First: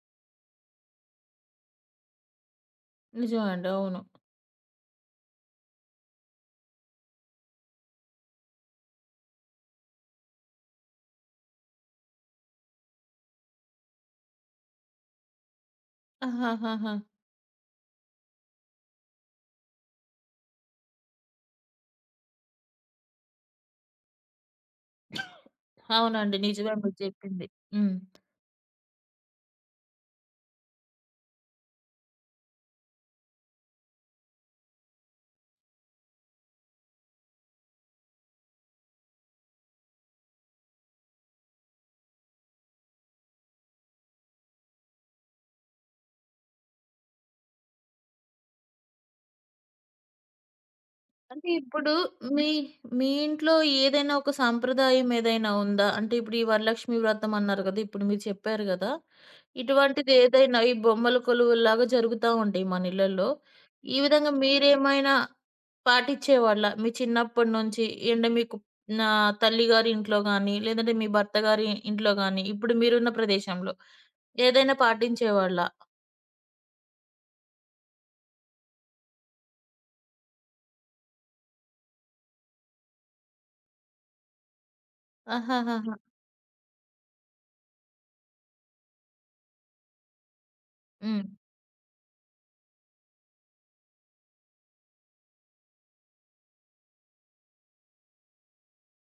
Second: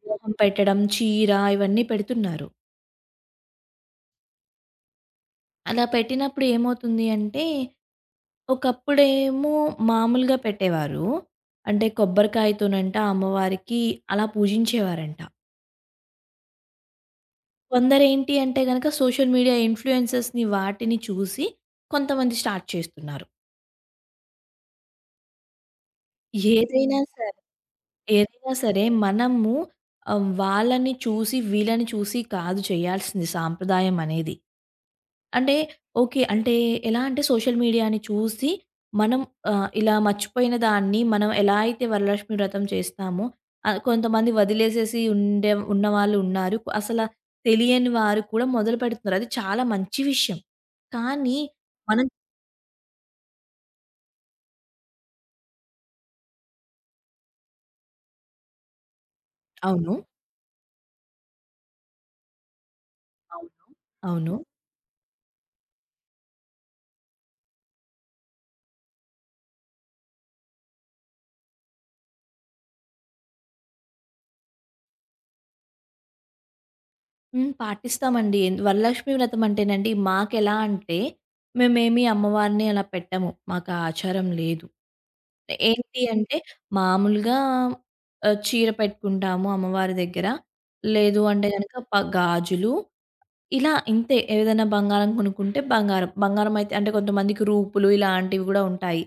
వివాహం పెట్టడం, చీర ఇవన్నీ పెడుతున్నారు. నిజమే అండి. అవును. అలా పెట్టినప్పుడు ఏమవుతుంది అంటే, ఒకప్పుడేమో మామూలుగా పెట్టేవారు. అంటే కొబ్బరికాయతోనంట అమ్మవారికి అలా పూజించేవారంట. ఆహాహాహా! కొందరేంటి అంటే గనక సోషల్ మీడియా ఇన్‌ఫ్లుయెన్సర్స్‌ని వాటిని చూసి కొంతమంది స్టార్ట్ చేస్తున్నారు. అవునండి. నిజమే మీరు ఏదైనా సరే. చెప్పింది. హ్మ్. ఏదైనా సరే మనము వాళ్ళని చూసి, వీళ్ళని చూసి కాదు చేయాల్సింది సాంప్రదాయం అనేది. అంటే ఓకే. అంటే ఎలా అంటే సోషల్ మీడియాని చూసి మనం ఇలా మర్చిపోయిన దాన్ని మనం ఎలా అయితే వరలక్ష్మి వ్రతం చేస్తామో కొంతమంది వదిలేసేసి ఉన్నవాళ్ళు ఉన్నారు. తెలియని వారు కూడా మొదలుపెడుతున్నారు. అది చాలా మంచి విషయం. కానీ అంటే ఇప్పుడు మనం మీ మీ ఇంట్లో ఏదైనా ఒక సాంప్రదాయం ఏదైనా ఉందా? అంటే ఇప్పుడు ఈ వరలక్ష్మి వ్రతం అన్నారు కదా! ఇప్పుడు మీరు చెప్పారు కదా! అవును. ఇటువంటిది ఏదైనా ఈ బొమ్మల కొలువుల్లాగా జరుగుతా ఉంటాయి మన ఇళ్లల్లో. అవును. ఈ విధంగా అవును. మీరేమైనా పాటించేవాళ్ళా? మీ చిన్నప్పటి నుంచి అంటే మీకు నా తల్లిగారి ఇంట్లో గాని, లేదంటే మీ భర్త గారి ఇంట్లో గాని, ఇప్పుడు మీరున్న ప్రదేశంలో ఏదైనా పాటించేవాళ్ళా? హ్మ్. పాటిస్తామండి. వరలక్ష్మి వ్రతం అంటేనండి మాకెలా అంటే, మేమేమి అమ్మవారిని అలా పెట్టము. మాకా ఆచారం లేదు. ఆహాహాహా! ఏంటి హ్మ్. అంటే, మామూలుగా చీర పెట్టుకుంటాము అమ్మవారి దగ్గర. లేదు హ్మ్. అంటే గనక గాజులు ఇలా ఇంతే. ఏదైనా బంగారం కొనుక్కుంటే బంగారం. బంగారం అయితే అంటే కొంతమందికి రూపులు ఇలాంటివి గూడా ఉంటాయి.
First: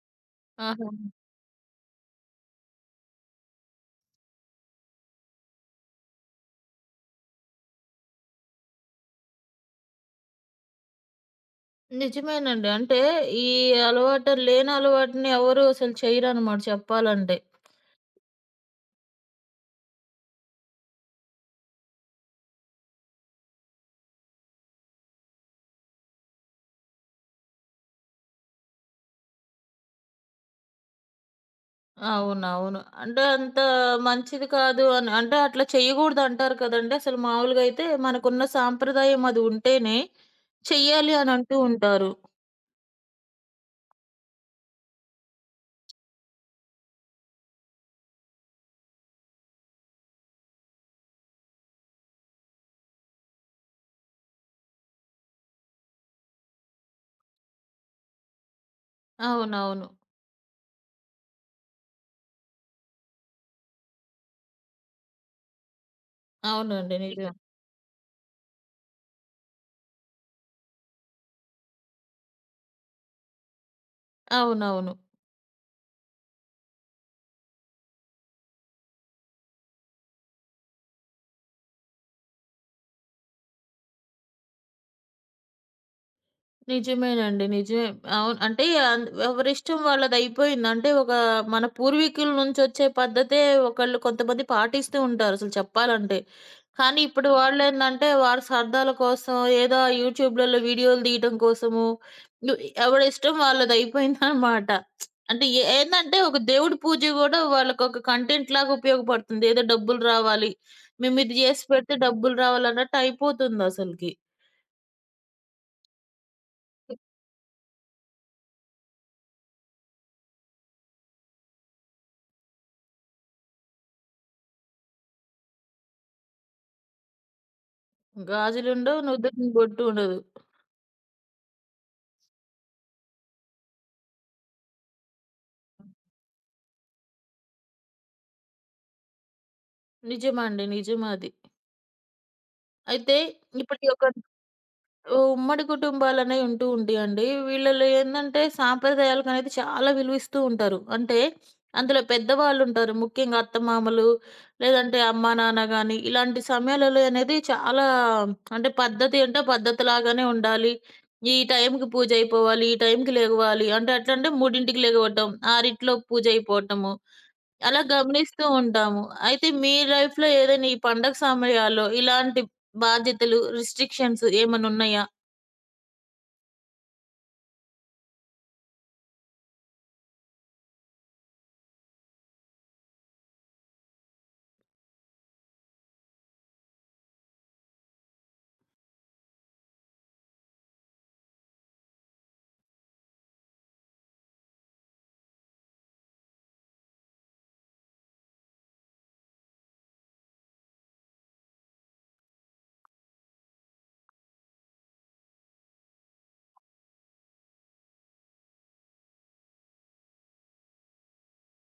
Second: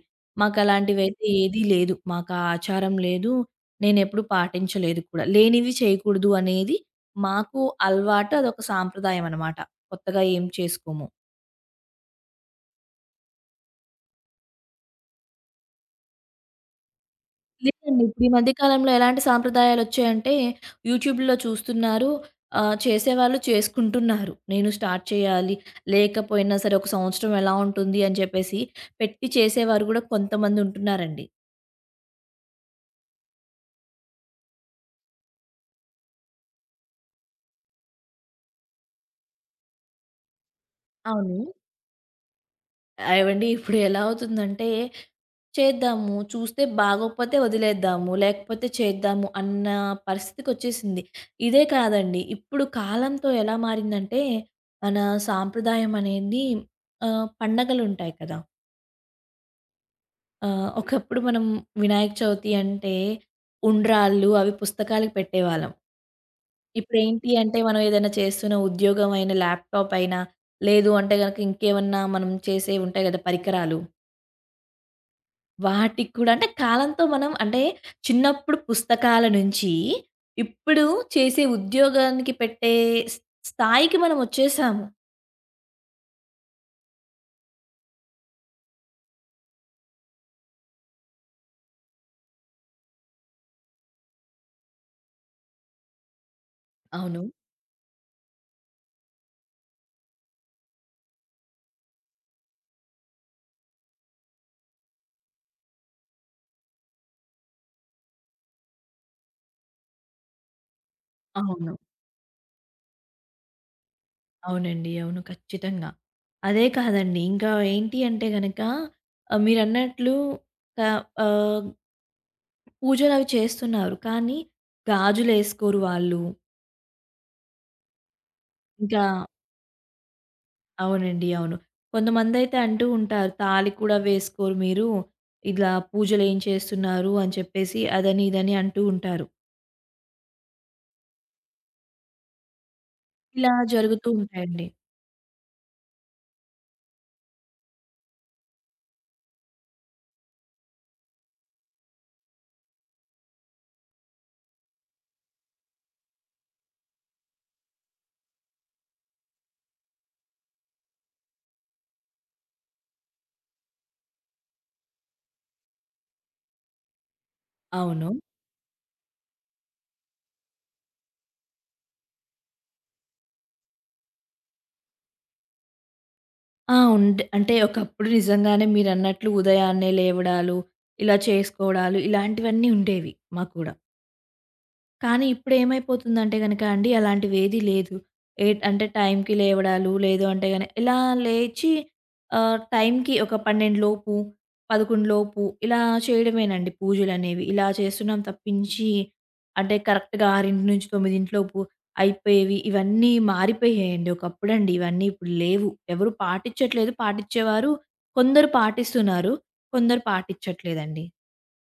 ఆహా! మాకలాంటివైతే ఏదీ లేదు. మాకా ఆచారం లేదు. నేనెప్పుడు పాటించలేదు కూడా. లేనివి చేయకూడదు అనేది మాకు అలవాటు. అదొక సాంప్రదాయం అనమాట. కొత్తగా ఏం చేసుకోము. నిజమేనండి. అంటే ఈ అలవాటు లేని అలవాటుని ఎవరు అసలు చెయ్యరనమాట చెప్పాలంటే. లేదండి. ఇప్పుడు ఈ మధ్య కాలంలో ఎలాంటి సాంప్రదాయాలొచ్చాయంటే, యూట్యూబ్‌లో చూస్తున్నారు. చేసేవాళ్ళు చేసుకుంటున్నారు. నేను స్టార్ట్ చేయాలి, లేకపోయినా సరే ఒక సంవత్సరం ఎలా ఉంటుంది అని చెప్పేసి పెట్టి చేసేవారు గూడా కొంతమంది ఉంటున్నారండి. అవునవును. అంటే అంత మంచిది కాదు అని అంటే అట్లా చేయగూడదంటారు కదండీ! అసలు మామూలుగా అయితే మనకున్న సాంప్రదాయం అది ఉంటేనే చెయ్యాలి అని అవును. అంటూ ఉంటారు. ఏవండి ఇప్పుడు ఎలా అవుతుందంటే, చేద్దాము, చూస్తే బాగోకపోతే వదిలేద్దాము, లేకపోతే చేద్దాము అన్న పరిస్థితికొచ్చేసింది. ఇదే కాదండి, ఇప్పుడు కాలంతో ఎలా మారిందంటే, మన సాంప్రదాయం అనేది పండగలుంటాయి కదా! అవునవును. ఒకప్పుడు మనం వినాయక చవితి అంటే ఉండ్రాళ్ళు అవి పుస్తకాలకి పెట్టేవాళ్ళం. అవునండి. నిజమే. ఇప్పుడేంటి అంటే మనం ఏదైనా చేస్తున్న ఉద్యోగం అయినా, ల్యాప్‌టాప్ అయినా, లేదు అంటే గనక ఇంకేమన్నా మనం చేసేవి ఉంటాయి గదా! పరికరాలు. అవునవును. వాటికి కూడా అంటే కాలంతో మనం అంటే చిన్నప్పుడు పుస్తకాల నుంచి ఇప్పుడు చేసే ఉద్యోగానికి పెట్టే స్ స్థాయికి మనం వచ్చేసాము. నిజమేనండి. నిజమే. అవును. అంటే ఎవరిష్టం వాళ్ళదయిపోయింది. అంటే ఒక మన పూర్వీకుల నుంచొచ్చే పద్ధతే ఒకళ్ళు కొంతమంది పాటిస్తూ ఉంటారు అసలు చెప్పాలంటే. కానీ అవును. ఇప్పుడు వాళ్ళేందంటే వారి సరదాల కోసం ఏదో యూట్యూబ్‌లలో వీడియోలు తీయటం కోసము ను ఎవడిష్టం వాళ్ళదయిపోయిందనమాట. అంటే ఏందంటే ఒక దేవుడి పూజ గూడా వాళ్ళకొక కంటెంట్‌లాగా ఉపయోగపడుతుంది. ఏదో డబ్బులు రావాలి. మేమిది జేసి అవును. పెడితే డబ్బులు రావాలన్నట్టయిపోతుందసలకి. అవునండి. అవును. ఖచ్చితంగా. అదే కాదండి. ఇంకా ఏంటి అంటే గనక మీరన్నట్లు క ఆహ్, పూజలవి చేస్తున్నారు. కానీ గాజులేసుకోరు వాళ్ళు. గాజులుండవు. ఇంకా నుదుటిన బొట్టు ఉండదు. అవునండి. అవును. కొంతమందైతే అంటూ ఉంటారు. తాళి కూడా వేసుకోరు మీరు. ఇలా పూజలేం చేస్తున్నారు అని చెప్పేసి అదని, ఇదని అంటూ ఉంటారు. నిజమండి. నిజమది. అయితే ఇలా ఇప్పుడు ఈ యొక్క జరుగుతూ ఉంటాయండి. ఉమ్మడి కుటుంబాలనేవి ఉంటూ ఉంటాయండి. వీళ్ళలో ఏందంటే సాంప్రదాయాలకనేది చాలా విలువిస్తూ ఉంటారు. అంటే అందులో పెద్దవాళ్ళుంటారు. ముఖ్యంగా అత్తమామలు లేదంటే అమ్మా, నాన్న గాని ఇలాంటి సమయాలలో అనేది చాలా అంటే పద్ధతి అంటే పద్ధతిలాగానే ఉండాలి. ఈ టైంకి పూజ అయిపోవాలి. ఈ టైంకి లెగవాలి. అంటే ఎట్లంటే 3కి లెగవటం, 6 పూజ అయిపోవటము. అలా అవును. గమనిస్తూ ఉంటాము. అయితే మీ లైఫ్‌లో ఏదైనా ఈ పండగ సమయాల్లో ఇలాంటి బాధ్యతలు, రిస్ట్రిక్షన్స్ ఏమన్నున్నాయా? ఆ! అంటే ఒకప్పుడు నిజంగానే మీరన్నట్లు ఉదయాన్నే లేవడాలు, ఇలా చేసుకోవడాలు ఇలాంటివన్నీ ఉండేవి మాకు కూడా. కానీ ఇప్పుడేమైపోతుందంటే గనక అండి అలాంటివేదీ లేదు. అంటే టైంకి లేవడాలు, లేదు అంటే గన ఇలా లేచి టైంకి ఒక 12 లోపు, 11 లోపు ఇలా చేయడమేనండి పూజలనేవి. ఇలా చేస్తున్నాం తప్పించి అంటే కరెక్ట్‌గా 6:00-9:00 అయిపోయేవి ఇవన్నీ మారిపోయాయండి. ఒకప్పుడండి ఇవన్నీ ఇప్పుడు లేవు. ఎవరు పాటించట్లేదు, పాటించేవారు కొందరు పాటిస్తున్నారు, కొందరు పాటించట్లేదండి.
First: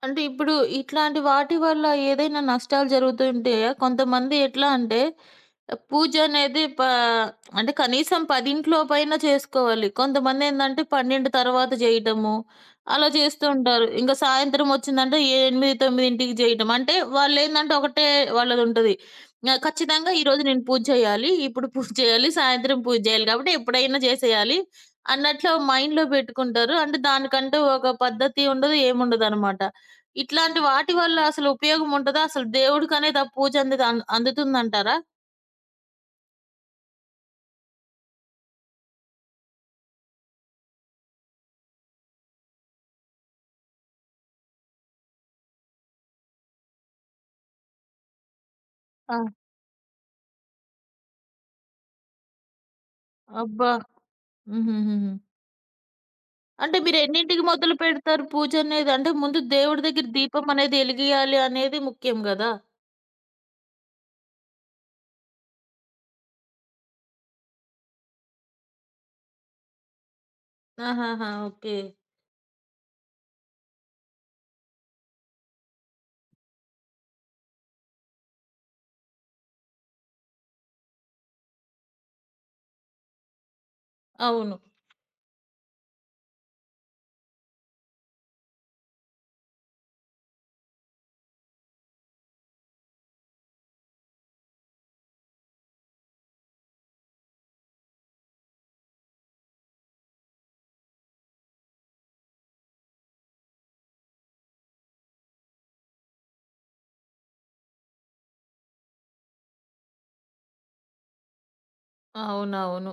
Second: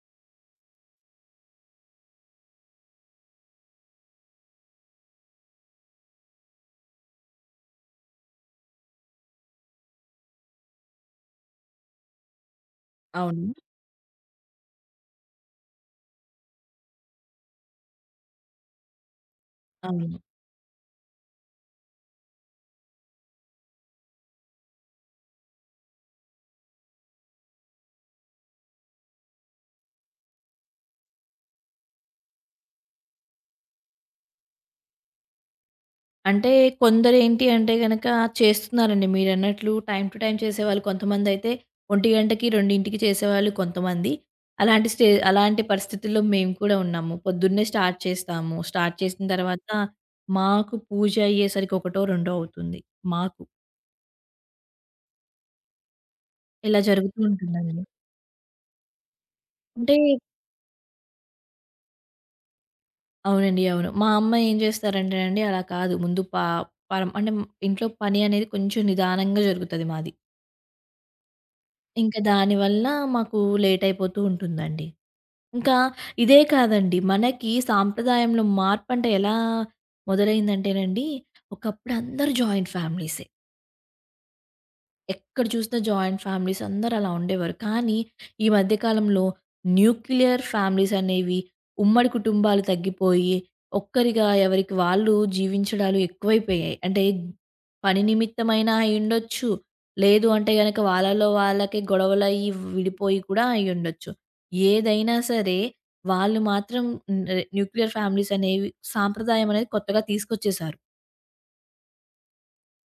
అంటే ఇప్పుడు ఇట్లాంటి వాటి వల్ల ఏదైనా నష్టాలు జరుగుతుంటాయా? కొంతమంది ఎట్లా అంటే పూజ అనేది అంటే కనీసం 10 పైన చేసుకోవాలి. కొంతమందేందంటే 12 తర్వాత చేయటము అలా అవును. చేస్తూ ఉంటారు. ఇంక సాయంత్రం ఒచ్చిందంటే 8, 9కి చేయటం. అంటే వాళ్ళేందంటే ఒకటే వాళ్ళదుంటది. ఆహ్, ఖచ్చితంగా అవును. ఈరోజు నేను పూజ చేయాలి. ఇప్పుడు పూజ చేయాలి. సాయంత్రం పూజ చేయాలి. కాబట్టి ఎప్పుడైనా చేసేయాలి అన్నట్లు మైండ్‌లో పెట్టుకుంటారు. అంటే దానికంటూ ఒక పద్ధతి ఉండదు. ఏముండదనమాట. ఇట్లాంటి వాటి వల్ల అసలు ఉపయోగం ఉంటదా? అసలు దేవుడికనే ద పూజ అందదు అందుతుందంటారా? అంటే కొందరేంటి అంటే గనక చేస్తున్నారండి మీరన్నట్లు టైమ్ టు టైమ్ చేసేవాళ్ళు. కొంతమందైతే 1:00కి, 2:00కి చేసేవాళ్ళు కొంతమంది. అలాంటి పరిస్థితుల్లో మేము కూడా ఉన్నాము. పొద్దున్నే స్టార్ట్ చేస్తాము. స్టార్ట్ ఆ! చేసిన తర్వాత మాకు పూజ అయ్యేసరికి ఒకటో, రెండో అవుతుంది మాకు. అబ్బా! హుహుహుహు. అంటే ఇలా జరుగుతూ మీరెన్నింటికి మొదలు ఉంటుందండి. పెడతారు పూజనేది? అంటే ముందు దేవుడి అంటే దగ్గర దీపం అనేది ఎలిగియాలి అనేది ముఖ్యం గదా! అవునండి. అవును. మా అమ్మ ఏం చేస్తారంటేనండి అలా కాదు. ముందు పరం అంటే ఇంట్లో పని అనేది కొంచెం నిదానంగా జరుగుతది మాది. ఆహాహా! ఓకే. ఇంకా దానివల్ల మాకు లేట్ అయిపోతూ ఉంటుందండి. ఇంకా ఇదే కాదండి. మనకి సాంప్రదాయంలో మార్పంటే ఎలా మొదలైందంటేనండి, ఒకప్పుడు అందరూ జాయింట్ ఫ్యామిలీసే. అవును. ఎక్కడ చూసినా జాయింట్ ఫ్యామిలీస్ అందరూ అలా ఉండేవారు. కానీ ఈ మధ్య కాలంలో న్యూక్లియర్ ఫ్యామిలీస్ అనేవి ఉమ్మడి కుటుంబాలు తగ్గిపోయి, ఒక్కరిగా ఎవరికి వాళ్ళు జీవించడాలు ఎక్కువైపోయాయి. అంటే పని నిమిత్తమైనా అయ్యుండొచ్చు. లేదు అంటే గనక వాళ్ళలో వాళ్ళకే గొడవలయ్యి విడిపోయి కూడా అయ్యుండొచ్చు. ఏదైనా సరే వాళ్ళు మాత్రం న్ న్యూక్లియర్ ఫ్యామిలీస్ అనేవి సాంప్రదాయం అనేది కొత్తగా తీసుకొచ్చేసారు. అవునవును.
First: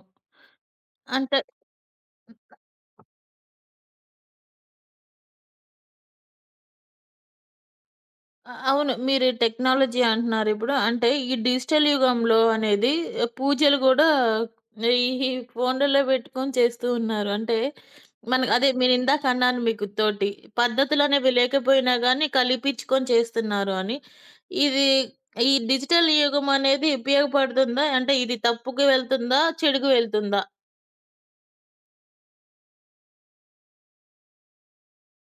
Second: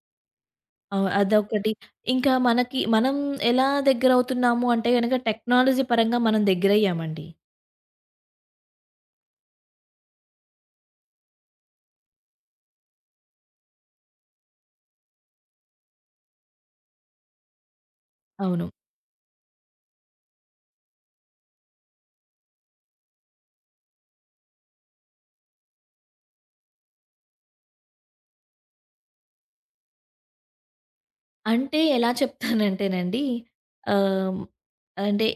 అవును. అంటే అదొకటి. ఇంకా మనకి మనం ఎలా దగ్గరవుతున్నాము అంటే గనక టెక్నాలజీ పరంగా మనం దగ్గరయ్యామండి. అవును. మీరు టెక్నాలజీ అంటున్నారిప్పుడు. అంటే ఈ డిజిటల్ యుగంలో అనేది ఆహ్, పూజలు గూడా ఈ ఈ ఫోనుల్లో పెట్టుకొని చేస్తూ ఉన్నారు. అంటే మన అవును. అదే నేను ఇందాక అన్నాను మీకు తోటి. పద్ధతులనేవి లేకపోయినా గానీ కలిపిచ్చుకొని చేస్తున్నారు అని. ఇది ఈ డిజిటల్ యుగం అనేది ఉపయోగపడుతుందా? అంటే ఇది తప్పుకి వెళ్తుందా? చెడుకు వెళ్తుందా? అంటే ఎలా చెప్తానంటేనండి ఆహ్, అంటే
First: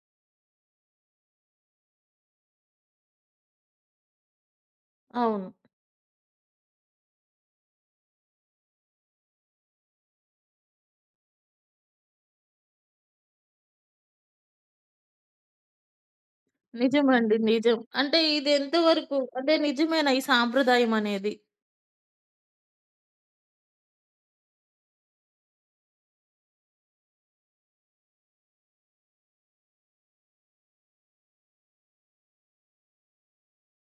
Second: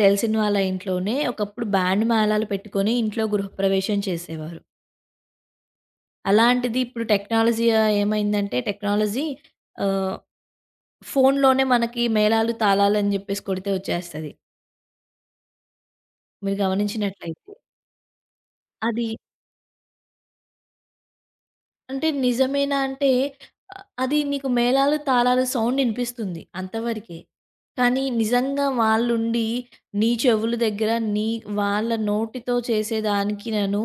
తెలిసిన వాళ్ళ ఇంట్లోనే ఒకప్పుడు బ్యాండ్ మేళాలు పెట్టుకొని ఇంట్లో గృహప్రవేశం చేసేవారు. అవును. అలాంటిది ఇప్పుడు టెక్నాలజీ ఏమైందంటే టెక్నాలజీ ఆహ్, ఫోనులోనే మనకి మేళాలు, తాళాలు అని జెప్పేసి కొడితే వచ్చేస్తది. మీరు నిజమండి. గమనించినట్లయితే. నిజం. అంటే ఇది ఎంత అది వరకు అంటే నిజమేనా ఈ సాంప్రదాయం అనేది? అంటే నిజమేనా అంటే అ అది నీకు మేళాలు, తాళాలు సౌండ్ ఇనిపిస్తుంది అంతవరకే. కానీ నిజంగా వాళ్ళుండి నీ చెవుల దగ్గర నీ వాళ్ళ నోటితో చేసేదానికినను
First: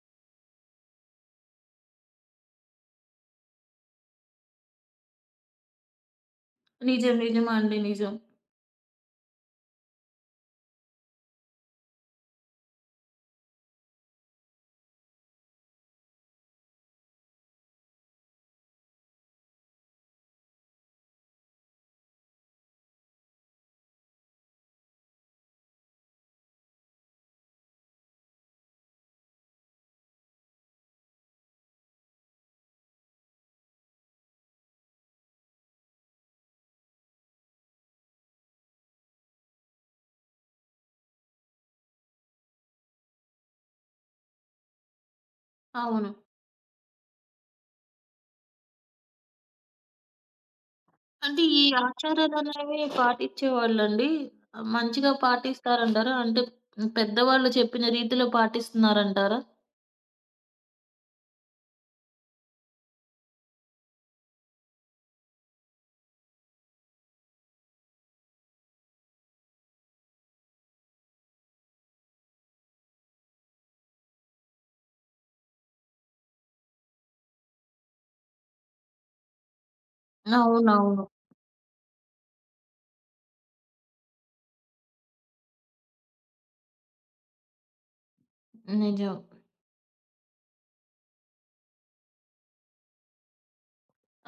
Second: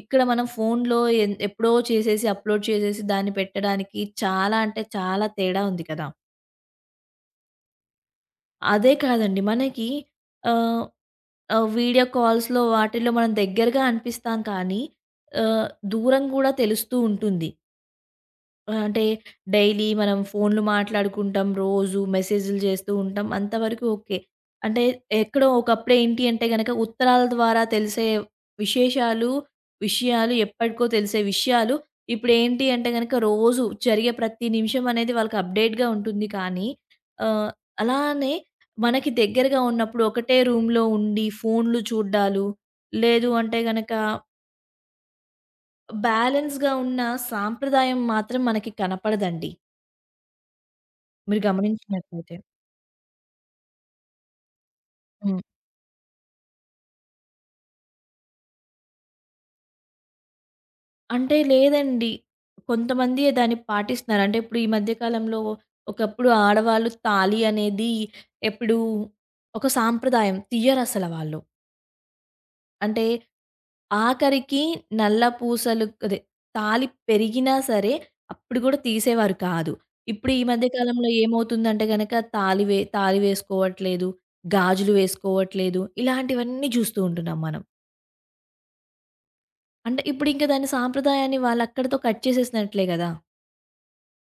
ఇక్కడ మనం ఫోన్‌లో ఎప్పుడో చేసేసి అప్‌లోడ్ చేసేసి దాన్ని పెట్టడానికి చాలా అంటే చాలా తేడా ఉంది కదా! నిజం. నిజమండి. నిజం. అదే కాదండి మనకి ఆహ్, ఆహ్, వీడియో కాల్స్‌లో వాటిల్లో మనం దగ్గరగా అనిపిస్తాం కానీ ఆహ్, దూరం గూడా తెలుస్తూ ఉంటుంది. అంటే డైలీ మనం ఫోన్‌లు మాట్లాడుకుంటాం. రోజు మెసేజ్‌లు చేస్తూ ఉంటాం. అంతవరకు ఓకే. అంటే ఎక్కడో ఒకప్పుడు ఏంటి అంటే గనక ఉత్తరాల ద్వారా తెలిసే విశేషాలు, విషయాలు ఎప్పటికో తెలిసే విషయాలు ఇప్పుడేంటి అంటే గనక రోజు జరిగే ప్రతి నిమిషం అనేది వాళ్ళకి అప్‌డేట్‌గా ఉంటుంది. కానీ ఆహ్, అలానే మనకి దగ్గరగా ఉన్నప్పుడు ఒకటే రూమ్‌లో ఉండి ఫోన్‌లు చూడ్డాలు, లేదు అంటే గనక అవును. బ్యాలెన్స్‌గా ఉన్న సాంప్రదాయం మాత్రం మనకి కనపడదండి. మీరు అంటే ఈ గమనించినట్లయితే. ఆచారాలనేవి పాటిచ్చేవాళ్ళండి. మంచిగా హ్మ్. పాటిస్తారంటారా? అంటే పెద్దవాళ్ళు చెప్పిన రీతిలో పాటిస్తున్నారంటారా? అంటే లేదండి. కొంతమంది దాన్ని పాటిస్తున్నారు. అంటే ఇప్పుడు ఈ మధ్య కాలంలో ఒకప్పుడు ఆడవాళ్ళు తాళి అనేది ఎప్పుడు ఒక సాంప్రదాయం తీయరసల వాళ్ళు. అంటే ఆఖరికి నల్ల పూసలు అదే తాళి పెరిగినా సరే అప్పుడు కూడా తీసేవారు కాదు. ఇప్పుడు ఈ మధ్య అవునవును. కాలంలో ఏమవుతుందంటే గనక తాళి వేసుకోవట్లేదు, గాజులు వేసుకోవట్లేదు. ఇలాంటివన్నీ చూస్తూ ఉంటున్నాం మనం. నిజం. అంటే ఇప్పుడింక దాని సాంప్రదాయాన్ని వాళ్ళక్కడితో కట్ చేసేసినట్లే గదా!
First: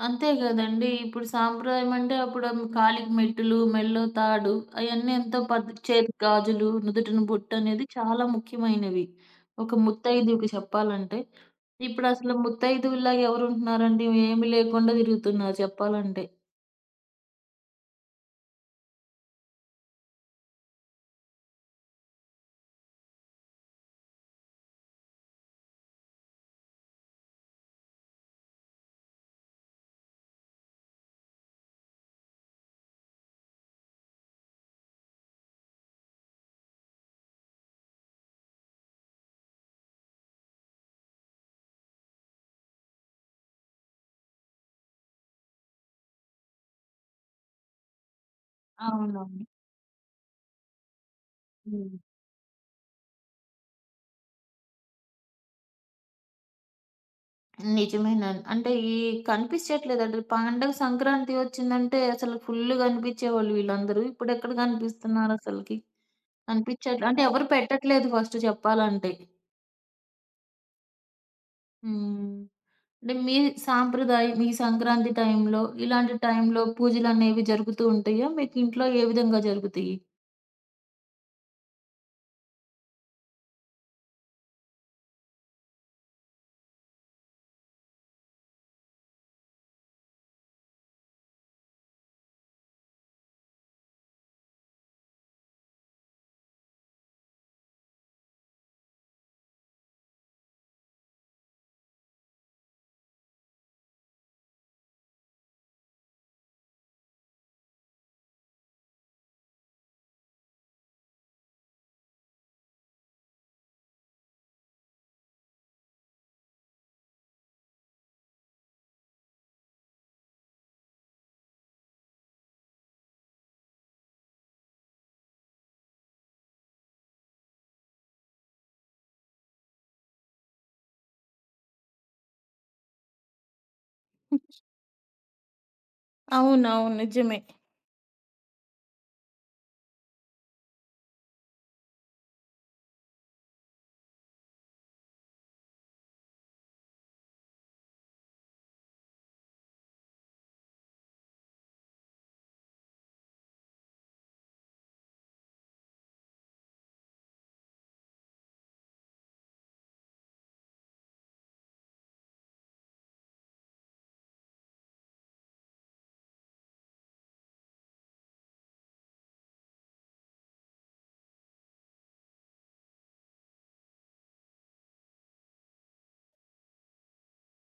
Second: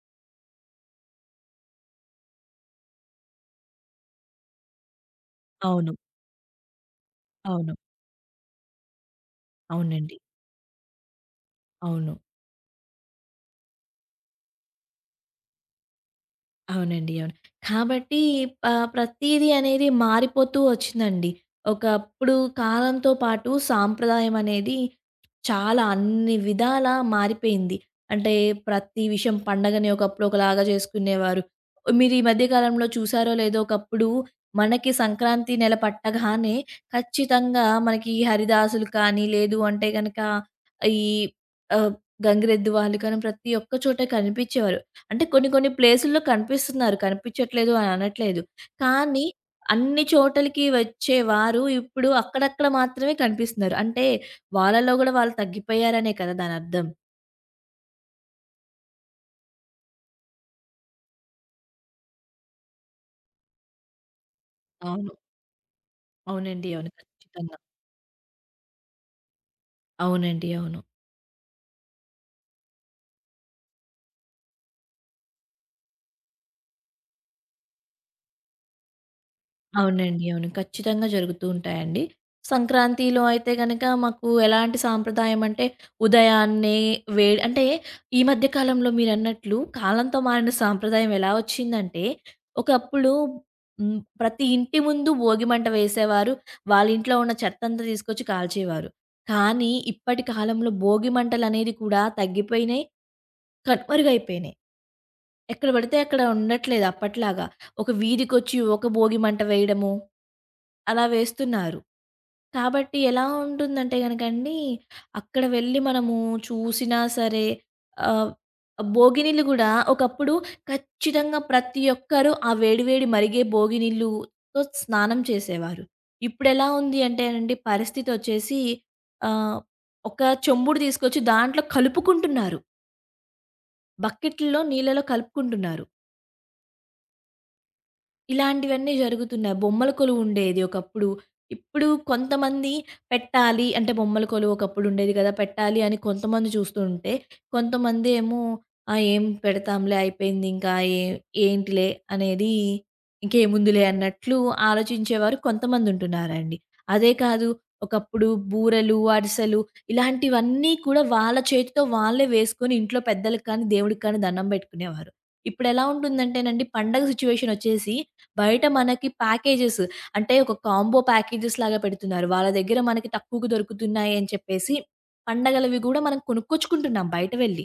అంతే గదండీ! ఇప్పుడు సాంప్రదాయం అంటే అప్పుడు ఆ కాలికి మెట్టులు, మెడలో తాడు అయన్నీ ఎంతో పద్ అవును. చేతికి గాజులు, నుదుటిన బొట్టు అవును. అనేది చాలా ముఖ్యమైనవి. ఒక అవునండి. ముత్తైదువుకి చెప్పాలంటే. అవును. ఇప్పుడసలు ముత్తైదువుల్లాగా ఎవరుంటున్నారండి? ఏమి లేకుండా తిరుగుతున్నారు చెప్పాలంటే. అవునండి. అవును. కాబట్టి ప ప్రతీది అనేది మారిపోతూ వచ్చిందండి. ఒకప్పుడు కాలంతో పాటు సాంప్రదాయం అనేది చాలా అన్ని విధాలా మారిపోయింది. అంటే ప్రతి విషయం పండగని ఒకప్పుడు ఒకలాగా చేసుకునేవారు. మీరు ఈ మధ్య కాలంలో చూసారో లేదో ఒకప్పుడు మనకి సంక్రాంతి నెల పట్టగానే ఖచ్చితంగా మనకి ఈ హరిదాసులు కానీ, లేదు అంటే గనక ఈ ఆహ్, గంగిరెద్దు వాళ్ళు కానీ ప్రతి ఒక్క చోట కనిపించేవారు. అంటే కొన్ని కొన్ని ప్లేసుల్లో కనిపిస్తున్నారు. కనిపించట్లేదు అని అనట్లేదు. కానీ అవునవును. అన్ని చోటలకి వచ్చేవారు హ్మ్. ఇప్పుడు అక్కడక్కడ మాత్రమే కనిపిస్తున్నారు. అంటే వాళ్ళలో గూడా వాళ్ళు తగ్గిపోయారనే కదా దానర్థం. నిజమేనండి. అంటే ఈ కనిపించట్లేదండి. పండగ సంక్రాంతి వచ్చిందంటే అసలు ఫుల్ కనిపించేవాళ్ళు వీళ్ళందరూ. ఇప్పుడెక్కడ అవును. కనిపిస్తున్నారసలకి? అవునండి. అవును. కనిపించట్లే. అంటే ఎవరు ఖచ్చితంగా. పెట్టట్లేదు ఫస్ట్ చెప్పాలంటే. అవునండి. అవును. హ్మ్. అంటే మీ సాంప్రదాయం మీ సంక్రాంతి టైంలో ఇలాంటి టైంలో పూజలనేవి జరుగుతూ ఉంటాయా? మీకు ఇంట్లో ఏ విధంగా జరుగుతాయి? అవునండి. అవును. ఖచ్చితంగా జరుగుతూ ఉంటాయండి. సంక్రాంతిలో అయితే గనక మాకు ఎలాంటి సాంప్రదాయం అంటే ఉదయాన్నే వేడి అంటే ఈ మధ్య కాలంలో మీరన్నట్లు కాలంతో మారిన సాంప్రదాయం ఎలా వచ్చిందంటే ఒకప్పుడు హ్మ్. ప్రతి ఇంటి ముందు భోగి మంట వేసేవారు. వాళ్ళ ఇంట్లో ఉన్న చెత్తంతా తీసుకొచ్చి కాల్చేవారు. కానీ ఇప్పటి కాలంలో భోగి మంటలనేది కూడా తగ్గిపోయినయి. కనుమరుగైపోయినాయి. ఎక్కడ పడితే అక్కడ ఉండట్లేదు అప్పట్లాగా. ఒక వీధికొచ్చి ఒక భోగి మంట వేయడము, అలా వేస్తున్నారు. కాబట్టి ఎలా ఉంటుందంటే గనకండి, అక్కడ వెళ్లి మనము చూసినా సరే ఆహ్, భోగి నీళ్ళు గూడా ఒకప్పుడు ఖచ్చితంగా ప్రతి ఒక్కరు ఆ వేడి వేడి మరిగే భోగి నీళ్ళుతో స్నానం చేసేవారు. ఇప్పుడెలా ఉంది అంటేనండి పరిస్థితొచ్చేసి ఆహ్, ఒక చెంబుడు తీసుకొచ్చి దాంట్లో కలుపుకుంటున్నారు. బకెట్‌ల్లో నీళ్ళలో కలుపుకుంటున్నారు. అవునవును. నిజమే. ఇలాంటివన్నీ జరుగుతున్నాయి. బొమ్మల కొలువు ఉండేది ఒకప్పుడు. ఇప్పుడు కొంతమంది పెట్టాలి అంటే బొమ్మల కొలువు ఒకప్పుడు ఉండేది కదా! పెట్టాలి అని కొంతమంది చూస్తూ ఉంటే, కొంతమంది ఏమో ఆ! ఏం పెడతాంలే అయిపోయింది ఇంకా ఏ ఏంటిలే అనేది ఇంకేముందిలే అన్నట్లు ఆలోచించేవారు కొంతమంది ఉంటున్నారండి. అదే కాదు ఒకప్పుడు బూరలు, అరిసెలు ఇలాంటివన్నీ కూడా వాళ్ళ చేతితో వాళ్ళే వేసుకొని ఇంట్లో పెద్దలకి కానీ, దేవుడికి కానీ దండం పెట్టుకునేవారు. ఇప్పుడెలా ఉంటుందంటేనండి పండగ సిట్యుయేషన్ వచ్చేసి బయట మనకి ప్యాకేజెస్ అంటే ఒక కాంబో ప్యాకేజెస్ లాగా పెడుతున్నారు. వాళ్ళ దగ్గర మనకి తక్కువకు దొరుకుతున్నాయి అని చెప్పేసి, పండగలవి గూడా మనం కొనుక్కొచ్చుకుంటున్నాం బయట వెళ్ళి.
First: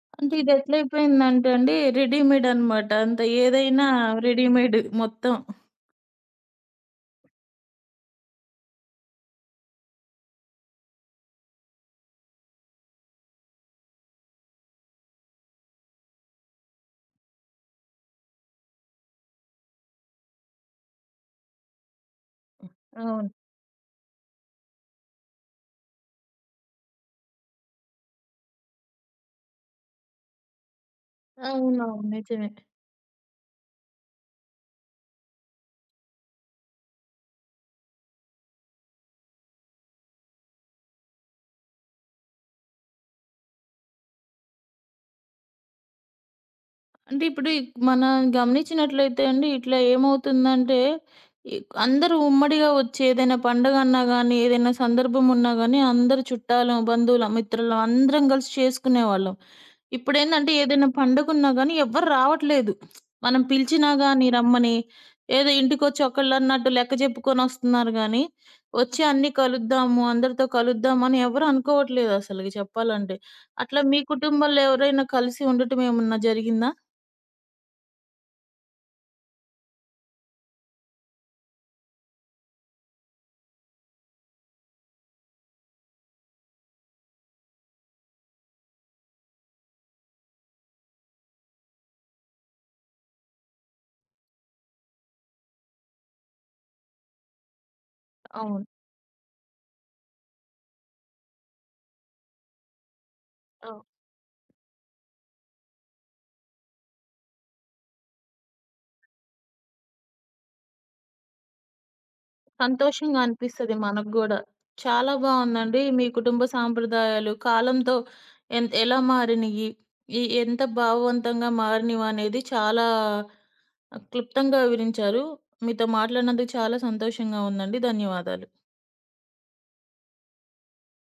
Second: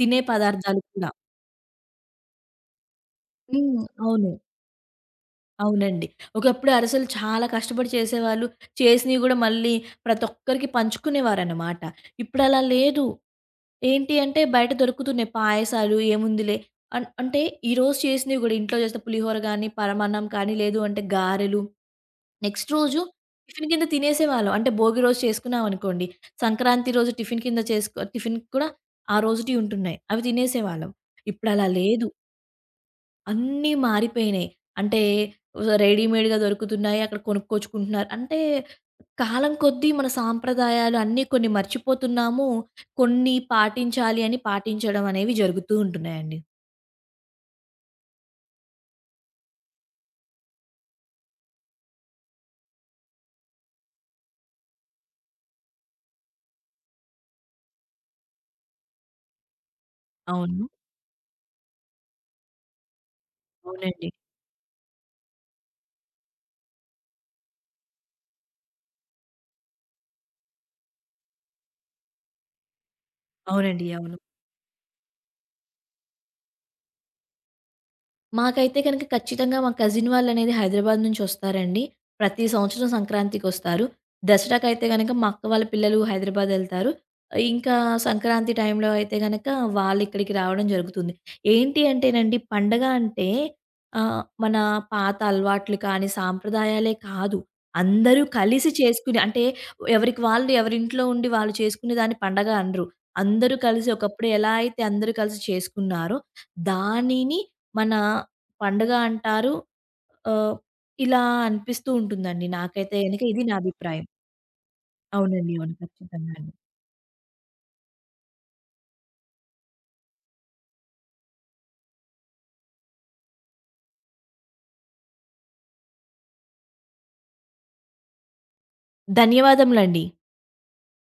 తినే అంటే ఇది పదార్థాలు కూడా. ఎట్లయిపోయిందంటే అండి రెడీమేడ్ అన్నమాట. అంత హ్మ్. ఏదైనా అవును. రెడీమేడ్ మొత్తం. అవునండి. ఒకప్పుడు అరిసెలు చాలా కష్టపడి చేసేవాళ్ళు. చేసినవి గూడా మళ్ళీ ప్రతి ఒక్కరికి పంచుకునేవారనమాట. ఇప్పుడలా లేదు. ఏంటి అంటే బయట దొరుకుతున్నాయి పాయసాలు ఏముందిలే అంటే ఈరోజు చేసినవి గూడా ఇంట్లో చేసిన పులిహోర గానీ, పరమాన్నం కానీ, లేదు అంటే గారెలు నెక్స్ట్ రోజు అవును. టిఫిన్ కింద తినేసేవాళ్ళం. అంటే భోగి రోజు చేసుకున్నామనుకోండి, సంక్రాంతి రోజు టిఫిన్ కింద చేసుకో టిఫిన్‌కి కూడా ఆ రోజుటియి ఉంటున్నాయి. అవి తినేసేవాళ్ళం. ఇప్పుడలా అవునవును. లేదు. నిజమే. అన్నీ మారిపోయినాయి. అంటే రెడీమేడ్‌గా దొరుకుతున్నాయి. అక్కడ కొనుక్కొచ్చుకుంటున్నారు. అంటే కాలం కొద్దీ మన సాంప్రదాయాలు అన్నీ కొన్ని మర్చిపోతున్నాము. కొన్ని పాటించాలి అని పాటించడం అనేవి జరుగుతూ ఉంటున్నాయండి. అంటే ఇప్పుడు మనం గమనించినట్లయితే అండి, ఇట్లా ఏమవుతుందంటే, ఇ అందరూ ఉమ్మడిగా వచ్చి ఏదైనా పండగన్నా గానీ, ఏదైనా సందర్భం ఉన్నా గానీ, అందరూ చుట్టాలం, బంధువులం, మిత్రులం అందరం కలిసి చేసుకునేవాళ్ళం. ఇప్పుడేందంటే అవును. ఏదైనా పండగున్నా గానీ ఎవ్వరు రావట్లేదు. మనం పిలిచినా అవునండి. గానీ రమ్మని, ఏదో ఇంటికొచ్చి ఒకళ్ళన్నట్టు లెక్క చెప్పుకొనొస్తున్నారు గానీ, వచ్చి అన్నీ కలుద్దాము, అందరితో కలుద్దామని ఎవరు అనుకోవట్లేదసలకి చెప్పాలంటే. అట్లా అవునండి. మీ అవును. కుటుంబంలో ఎవరైనా కలిసి ఉండటం ఏమన్నా జరిగిందా? మాకైతే గనక ఖచ్చితంగా మా కజిన్ వాళ్ళనేది హైదరాబాద్ నుంచొస్తారండి. ప్రతి సంవత్సరం సంక్రాంతికొస్తారు. దసరాకైతే గనక మా అక్క వాళ్ళ పిల్లలు హైదరాబాదెళ్తారు. ఇంకా సంక్రాంతి టైంలో అయితే గనక వాళ్ళిక్కడికి రావడం జరుగుతుంది. ఏంటి అంటేనండి పండగ అంటే మన పాత అలవాట్లు కానీ, సాంప్రదాయాలే కాదు. అందరూ అవును. కలిసి చేసుకునే అంటే ఎవరికి వాళ్ళు ఎవరింట్లో ఉండి వాళ్ళు చేసుకునే దాన్ని పండగ అనరు. అందరూ ఆ! కలిసి ఒకప్పుడు ఎలా అయితే అందరూ కలిసి చేసుకున్నారో దానిని మన పండుగ అంటారు. ఆహ్, ఇలా అనిపిస్తూ ఉంటుందండి నాకైతే సంతోషంగా గనక. ఇది నా అనిపిస్తది అభిప్రాయం. మనకు గూడా. చాలా అవునండి. అవును. బావుందండి. మీ ఖచ్చితంగా కుటుంబ అండి. సాంప్రదాయాలు కాలంతో ఎలా మారినియి, ఈ ఎంత భావవంతంగా మారినివనేది చాలా క్లుప్తంగా వివరించారు. మీతో మాట్లాడినందుకు చాలా సంతోషంగా ఉందండి. ధన్యవాదాలు. ధన్యవాదములండి.